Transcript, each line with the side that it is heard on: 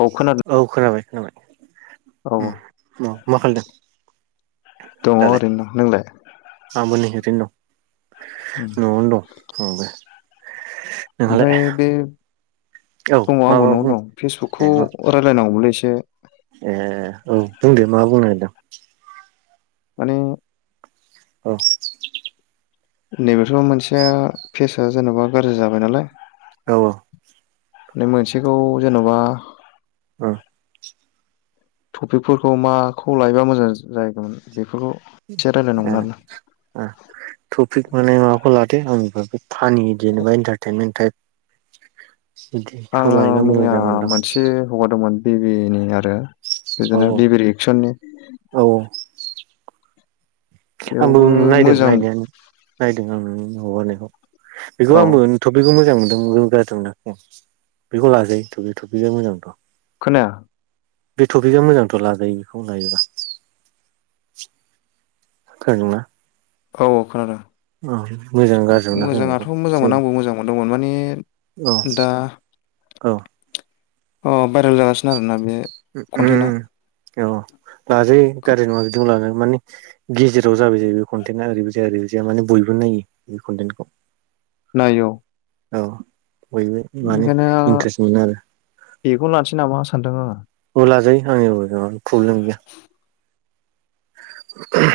left: औ खोनादों
right: औ खोनाबाय खोनाबाय
left: औ
right: औ मा खादों [unintelligible]
left: दङ ओरैनो नोंलाय
right: बिनो
left: उम
right: दं न'आवनो दंबो
left: ओमफफ्राय बे
right: औ
left: दङ
right: मा
left: आंबो
right: मा
left: न'आव
right: बुं
left: दं
right: ए
left: फेसबुकखौ
right: औ
left: रायलायनांगौमोनलै एसे
right: ए औ बुं दे मा बुंनोागदों [unintelligible]
left: माने
right: औ
left: नैबथ' मोनसेया फेसआ जेन'बा गाज्रि जाबाय नालाय
right: अ
left: माने मोनसेखौ जेन'बा
right: ओ
left: टपिकफोरखौ माखौ लायोबा मोजां जाहैगौमोन बेफोरखौ
right: ए
left: एसे रायलायनांगौमोन आरोना
right: ओ तपिक माने माबाखौ लादो आंबो फानि जेनबा इन्टारटेनमेन् टाइप बिदिखौ
left: आङो
right: लायोबा मोजां
left: मैया
right: जागोनदां
left: मोनसे हौगारदोंमोन बिबिनि आरो
right: औ
left: बिदिनो बिबि रि एक्सननि
right: औ आंबो नायदों
left: मोजां
right: नायनायानो नायदों आं हगारनायखौ बेखौ
left: औ
right: आंबो थटपिकखौ मोजां मोन [unintelligible] बेखौ लाजायो थ थपिकआ मोजांथ'
left: खोनाया
right: बे टपिकआ मोजांथ' लाजायो बेखौ लायोबा थागोनना
left: औ खोनादों
right: मोजां गाज्रि मोनाखै आं बेखौ
left: मोजाङाथ' मोजांमोन
right: जेन
left: आंबो मोजां मोनदोंमोन माने
right: औ
left: ने दा
right: औ
left: अ भाइरेल जागासिनो आरोना बे
right: ओ
left: कन्टेन्टआ
right: ओ औ लाजायो गार्जि नङा बिदिनो लान माने गेजेराव जाबाय जायो बे कनटेन्टा ओरैबो जाया ओरै जाया माने बयबो नायो बे कनटेन्टखौ
left: नायो औ
right: औ बयबो माने
left: ओंखायनो
right: इन्ट्रेस्ट मोनो आरो
left: बेखौनो लानोसै नामा सानदों आङो
right: लाजायो आंनि प्रब्लेम गैया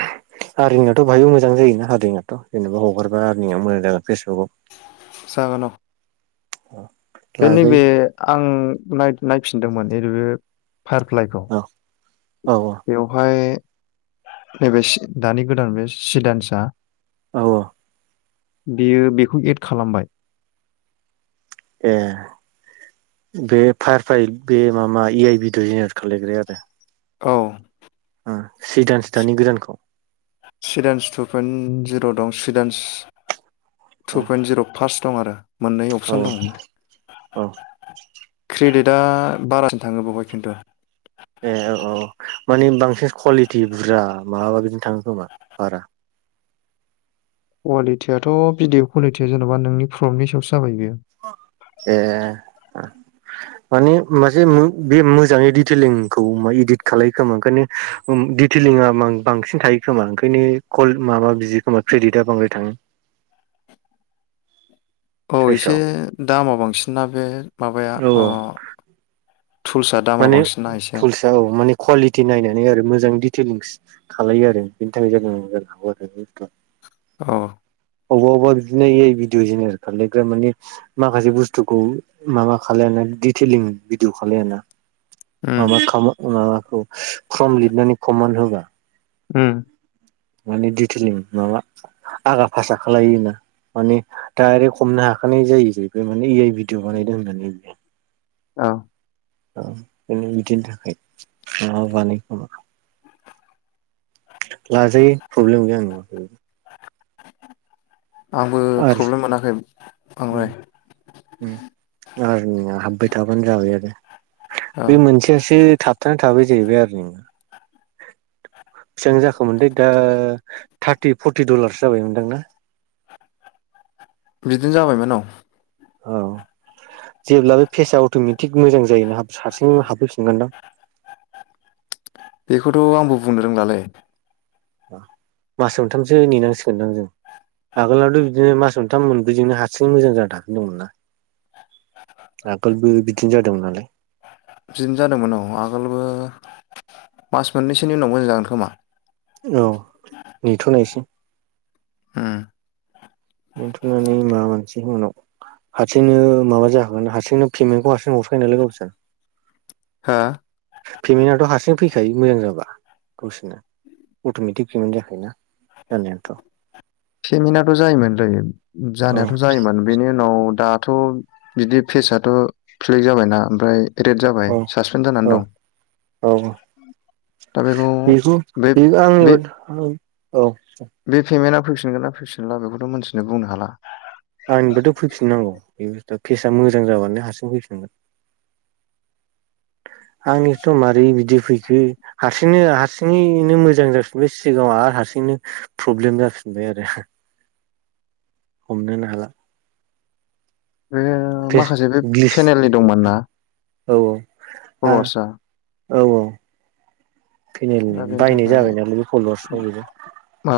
right: आरिनिआथ' बाहायबो मोजां जायोना आरनिंआथ' जेनेबा हगारबा आरनिङआ मोजां जागोन फेसबुकआव
left: जागोन
right: औ
left: बे नैबे आं नाय नायफिनदोंमोन रै बे फायारफ्लाइखौ
right: औ औ
left: बेवहाय नैबे दानि गोदान बे सिदानसा
right: औ
left: बेयो बेखौ एड खालामबाय
right: ए बे फार फाय बे माबा ए आइ भिदिअ जेनेरेत खालायग्राया आरो
left: औ
right: सिदानस दानि गोदानखौ
left: सिइदान्स टु पइन्ट जिर' दं सिइदान्स
right: औ
left: टु पइन्ट जिर' फार्स्ट दं आरो मोननै
right: औ
left: अपसन दं
right: औ
left: क्रेडिट दा बारासिम थाङो बेावहाय खिन्थु
right: ए औ औ मानिे बांसिन कुवालिटि बुरजा माबाबा बिदिनो थाङो खोमा बारा
left: कुवालिटियाथ' भिडिअ कुवालिटिया जेन'बा नोंनि फ्रमनि सायावस
right: ए माने मासे बे मोजाङै दिडिटेलिंखौ इदित खालामल खोमा ओंखायनो दिडिटेलिंआ मा बांसिन थायो खोमा ओंखायनो कल माबा बियो खोमा क्रेडिटआ बांद्राय थाङो
left: औ एसे
right: साइसआव
left: दामा बांसिन ना बे माबाया
right: औ
left: अ
right: औ
left: टुल्सआ दामा
right: माने
left: बांसिन ना एसे
right: थुलसा औ माने कुवालिटि नायनानै आरो मोजां डिटेलिंस खालामलायो आरो बेनि थाखाय जादों जानो हागौ आरो
left: औ
right: अबावबा अबावबा बिदिनो ए आइ भिडअ जेनेरेट खालामलायग्रा माने माखासे बुस्थुखौ माबा खालामलानो दिटेलिं भिदिअ खालायाना ।
left: उम
right: माबा ख माबाखौ फ्रम लिरनानै खमान होबा।
left: ओम
right: माने दिटिलिं माबा आगा फासा खालायोना। माने डायरेक्ट हमनो हाखानाय जायो जाहैबाय माने ए आइ भिडिअ बानायदों होननानै बियो।
left: औ
right: औ बे बिदिनो थाखाय माबा बानायो खोमा। लाजायो प्रब्लेम गैया आं नुआखैनो।
left: आंबो प्रब्लेम
right: आरो
left: मोनाखै बांद्राय
right: ओम आरनिंया हाब्बाय थाबानो जाबाय आरो
left: औ
right: बे मोनसेस से थाबथानानै थाबाय जाहैबाय आरो बेसिबां जाखो मोन दा थार्टि फर्टि दलार्स जाबायमोनदां ना। [inaudible]
left: बिदिनो जाबायमोन औ।
right: औ जेब्लाबो फेसआ अट'मेटिक मोजां जायोना हाब सारसिं हाबफैफिनगोनदां।
left: थ' आंबो बुंनो रोंलालै।
right: मास मोनथामसो नेनांसिगोनदां जों आगोलावथ' बिदिनो मास मोन थाम मोनब्रैजोंनो हारसिं मोजां जानानै दंमोन ना आगोलबो बिदिनो जादोंमोन नालाय।
left: बिदिनो जादोंमोन औ आगोलबो मास मोननैसोनि उनाव मोजां जागोन खोमा।
right: औ नेथ'नायसै।
left: ओम।
right: नेथ'नानै माबा मोनसे उनाव हारसिंनो माबा जाखागोन हारसिंनो पेमेन्टखौ हारसिंनो हरखायो नालाय गावसोर
left: हा?
right: पेमेन्टआथ' हारसिं फैखायो मोजां जाबा गावसोरनो अट'मेटिक पेमेन्ट जाखायोना। जानायाथ'
left: पेमेन्टआथ' जायोमोनलै जानायाथ' जायोमोन बेनि उनाव दा थ' बिदि फेेजाथ' फ्लेक जाबायना ओमफ्राय रेट
right: औ
left: जाबाय सासपेन
right: औ
left: जानानै दं।
right: औ औ
left: दा बेखौ बे बे
right: औ
left: बे पेमेन्टआ फैफिगोना फैफिनला बेखौथ' मोनथिनो बुंनो हाला।
right: दा केसा मोजां जाबानो हारसिं फैफिनगोन। आंनिथ' मारै बिदि फैखो हारसिंनो हारसिङैनो मोजां जाफिनबाय सिगाङाव आ हारसिंनो प्रब्लेम जाफिनबाय आरो। हमनो नो हाला।
left: बे
right: फेस
left: माखासे बे
right: ग्लिस
left: पेनेलनि दंमोन ना।
right: औ औ आ
left: फल'वार्सआ
right: औ औ फेनेलनि
left: दा बेनि
right: बायनाय
left: थाखाय
right: जाबाय नालाय बे फल'वार्सखौ बेजों।
left: औ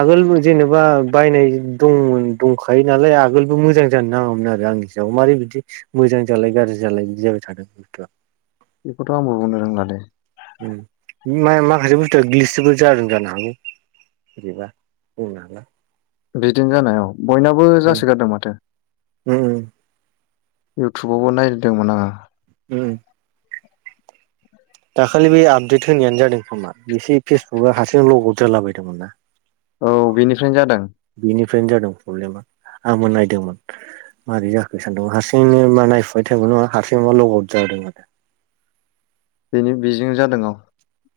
right: आगोल जेनेबा बायनाय दंमोन दंखायो नालाय आगोलबो मोजां जानो नाङामोन आरो। आंनि सायाव मारै बिदि मोजां जालाय गाज्रि जालाय बिदि जाबाय थादों बुस्थुआ।
left: बेखौथ' आंबो बुंनो रोंला दे।
right: ओम मा-माखासे बुस्थुआ गिलिरसोबो जादों जानो हागौ। बोरैबा बुंनो हाला।
left: बिदिनो जानायाव बयनाबो जासोगारदों माथो।
right: ओम।
left: इउटुबावबो नायदोंमोन आं
right: ओम दाखालि बे आपडेट होनायानो जादों खोमा एसे फेसबुकआ हारसिंनो लग आउद जालाबायादोंमोन ना
left: औ बेनिफ्रायनो जादों
right: फ्रायनो जादों प्रब्लेमा। आंबो नायदोंमोन माबारै जाखो सानदों हारसिंनो मा नायफुबाय टाइमावनो माबा हारसिं मा लग आउट जादों । नंगैदा।
left: बेनि बेजों जादों औ ।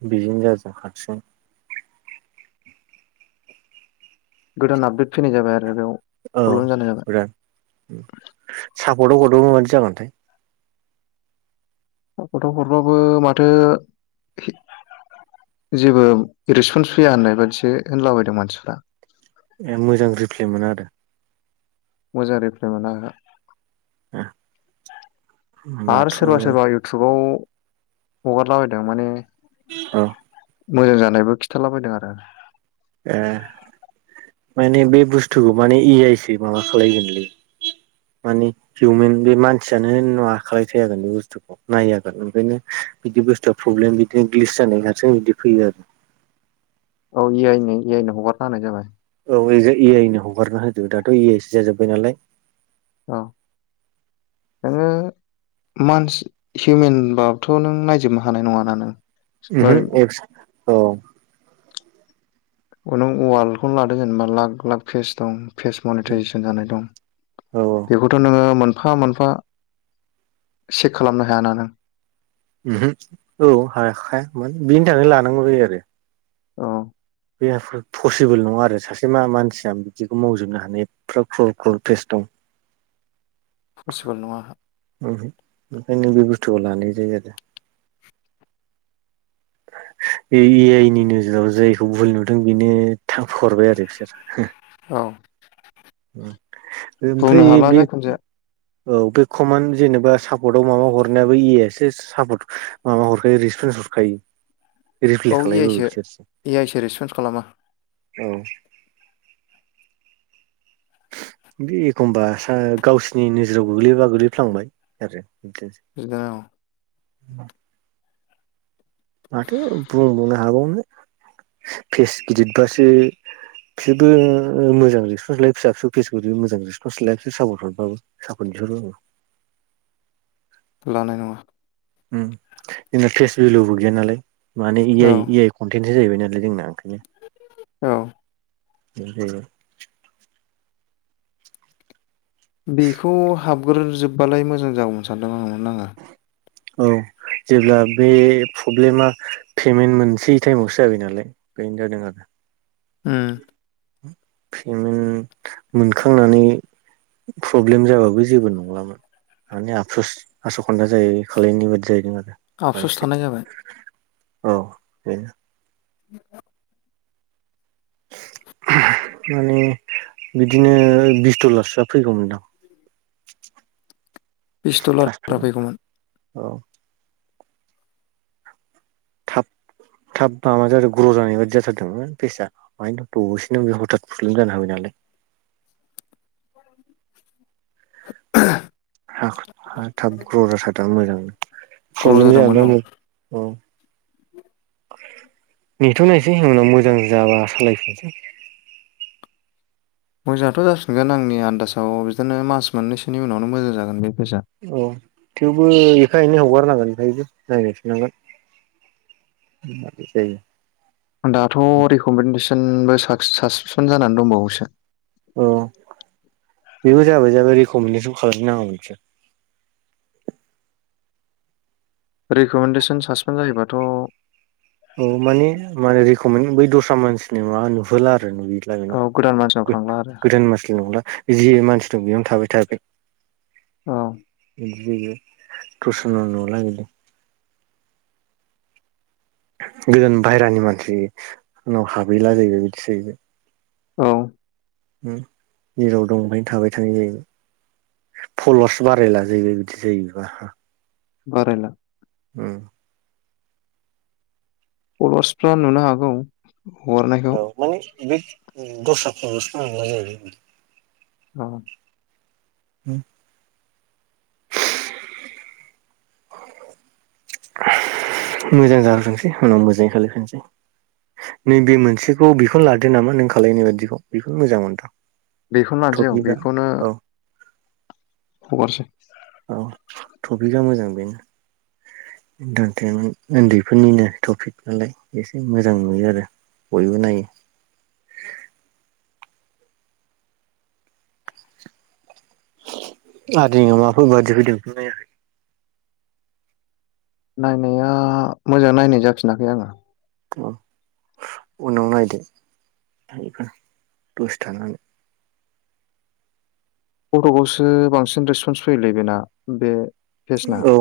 right: बेदिनो जादों हारसिं ।
left: गोदान आपडेट फैनाय जाबाय आरो बेयाव
right: औ
left: प्रब्लेम जानाय जाबाय
right: बिराद
left: ।
right: सापर्टआव हरदो मादि जागोनथाय ।
left: गथ'फोरबाबो माथो जेबो रिसपन्स फैया होननाय बाददिसो होनलाबायदों मानसिफ्रा ।
right: ए मोजां रिफ्लेमोना आरो ।
left: मोजां रिप्लाय मोना ओहो । आरो
right: होमबाथ'
left: सोरबा सोरबा इउटुबाव हगारलाबायदों माने
right: औ ।
left: मोजां जानायबो खिन्थाला बदों आरो ।
right: ए माने बे बुस्थुखौ माने एइ आइसै माबा खालायगोनलै । मानि हिउमेन बे मानसियानो होनना खालाय थि बे बुस्थुखौ नायो ओंखायनो । बिदि बुस्थुआ प्रब्लेम बिदिनो ग्लिस जानाय हारसिं बिदि फैयो आरो ।
left: औ ए आइनि ए आइनो हगारना होनानाय जाबाय ।
right: अ जे ए आइनो हगारना होदो दाथ' ए आइसो जाजोब्बाय नालाय।
left: औ नोङो मानस हिउमेन बाबथ' नों नायजोबनो हानाय नङाना नों ।
right: ओहोम एफस औ ।
left: अ नों वालखौनो लादों जेनेबा लाख लाख फेस दं । फेस
right: औ
left: मनिटजेसन जानाय दं
right: औ
left: बेखौथ' नोङो मोन मोनफा मोनफा चेक खालामनो हायाना नों ।
right: ओहोम औ हा हाखाया माने बिनि थाखाय लानांगौ जायो आरो ।
left: औ ।
right: बे आफ पसिबोल नङा आरो सासे मा मानसिया बिदिखौ मावजोबनो हानाय एफा क्रल क्रल फेस दं ।
left: फसिबोल नङा ।
right: ओहोम ओंखाय नो बे बुस्थुखौ लानाय जायो आरो । ए आइ नि नोजोराव जायखौ भुल नुदों बेनो थां हरबाय आरो बिसोर ।
left: औ। बुंनो
right: ओमफ्राय
left: हाला
right: बे
left: जायखुनु जाया
right: । औ बे कमान जेनेबा सापर्टताव माबा हरनायाबो ए आइ आसो सापर्ट माबा हरखायो रिसपन्स । बुरखायो रिप्ले
left: औ ए आइ
right: खालायबाबो
left: सो
right: बिसोरसो ।
left: ए आइ सो रेसपन्स खालामा
right: औ। बे एखमबा सा गावसिनि नोजोराव गोग्लैबा गोग्लैफ्लांबाय आरो ।
left: [unintelligible]
right: [inaudible] माथो बुंबावनो हाबावनो फेस गिदिरबासो । बिसोरबो ओ मोजां रेसपनस लायो फिसा फिसौ फेसबुकनि मोजां रेसपन्स लाया सापर्ट हरबाबो सापर्ट । [unintelligible]
left: लानाय नङा ।
right: उम जोंना फेस भल'बो गैया नालाय माने ए
left: औ
right: आइ ए आइ कनटेन । बि जाहैबाय नालाय जोंना ओंखायनो ।
left: औ ।
right: [unintelligible]
left: बेखौ हाबग्रोजोबबालाय मोजां जागौमोन सानदों आं नोंङा ।
right: औ । जेब्ला बे प्रब्लेमा पेमेन्ट मोनसे टाइमावसो जाबाय नालाय बेनो जादों आरो।
left: उम।
right: पेमेन्ट मोनखांनानै प्रब्लेम जाबाबो जेबो नंलामोन माने आबसुस आस' खानदा जायो खालनाय बादि जाहैदों आरो।
left: आफपस'स
right: बायसे
left: थानाय जाबाय।
right: औ
left: [inaudible]
right: [inaudible] माने बिदिनो बिसथलसोआ फैगौमोनदां [inaudible]
left: पिस्टलार
right: फार्स्ट
left: बारा
right: पेमेन्ट
left: फैगौमोन
right: औ थाब थाब माबा जादों ग्र' जानाय बाददि जाथारदोंमोन फेसाआ मायनो दसेनो बे हथाथ प्रब्लेम जानो हाबाय नालाय। [inaudible] हा हा थाब ग जाथारा मोजां
left: ग्र'
right: प्रब्लेम
left: जादोंमोन
right: जाया
left: औ
right: औ [inaudible] नेथ' नायस उनाव मोजां जाबा सालायफिनसै।
left: मोजाङथ' जासिनगोन आंनि आन्दाजाव बिदिनो मास मोननैसोनि उनावनो मोजां जागोन बे। पेजआ
right: औ थेवबो एफा एनै हगारनांगोन। बेहायबो नायगासिनांगोन [inaudible] जायो।
left: दाथ' रेकमेन्डेसनबो साबेसन जानानै दंबावोसो।
right: अ बेबो जाबाय जाबाय रिकमेडेसन खालामनो नांगौ नोंसोर [inaudible]
left: रेकमेन्डेसन सासपेन जायोबाथ'
right: औ माने माने रिकमे बै दस्रा मानसिनि माबा नुहोला आरो।
left: गोदान मानसिनाव थांला आरो
right: [unintelligible] जि मानसि दं बेयावनो थाबाय थायाखै
left: औ
right: [unintelligible] गोदान बायेरानि मानसि उनाव हाबहैला जाहैबाय बिदि जाहैबाय।
left: औ।
right: ओम जेराव दं बेहायनो थाबाय थानाय जाहैबाय फल'वार्स बारायलाजायोबाय बिदि जायोबा
left: बारायला।
right: ओम
left: फल'वार्सफ्रा नुनो हागौ हरनायखौ
right: औ माने बे दस्रा खन्दसो फनाय जायोबा
left: औ
right: उम मोजां जाहफोंसै उनाव मोजाङै खालफिनसै नैबे मोनसेखौ बेखौनो लादो नामा नों खालायनाय बादिखौ बेखौनो मोजां मोनदोंं
left: बेखौनो लानोसै औ बेखौनो हगारसै
right: औ टपिकआ मोजां बेनो। इन्टारटेनमेन्ट उन्दैफोरनिनो टपिक नालाय एसे मोजां नुयो आरो। बयबो नायो। आरो माफोरबायादि फैदों नायाखै
left: नायनाया मोजां नायनाय जाफिनाखै आङो
right: [unintelligible] उनाव नायदो फोर दसे थानानै
left: फथ'खावखौसो बांसिन रेसपन्स फैयोलै बेना बे पेजना
right: औ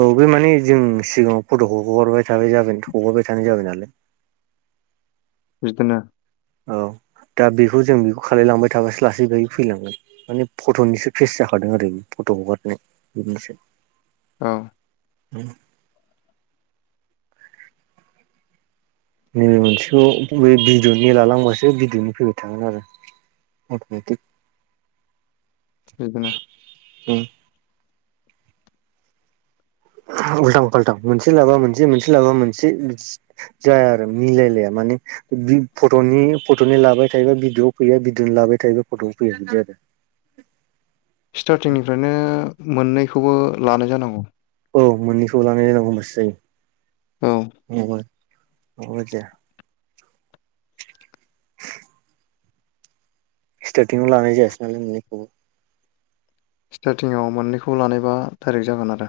right: औ बे माने जों सिगाङाव फट'खौ हगारबाय थाबाय जाबाय हगारबाय थानाय जाबाय नालाय।
left: बिदिनो
right: औ दा बेखौ जों बेखौ खालायलांबाय थाबासो लासै गायै फैलांगोन माने फट'निसो फेस जाखादों आरो। फथ' हगारनो बिदिनोसै
left: औ
right: उम नैबे मोनसेखौ बे बिदिवनि लालांबासो बिदनि फैबाय थागोन आरो। [unintelligible]
left: बेदिनो।
right: उम उल्थां फाल्थां मोनसे लाबा मोनसे मोनसे लाबा मोनसे जाया आरो मिलायलाया मा। माने फट'नि फट'नि लाबाय थायोबा भिडिअआव फैया भिदडअनो लाबाय थायोबा फट'आव फैया बिदि आरो। [unintelligible]
left: स्टारटिंनिफ्रायनो मोननैखौबो लानाय जानांगौ
right: औ मोननैखौ लाना नायनांगौ होनबासो
left: औ
right: जायो आरो। [unintelligible] सटारटिंआव लानाय जायासै नालाय मोनैखौबो।
left: स्टारटिंआव मोननैखौ लानायबा थारै जागोन आरो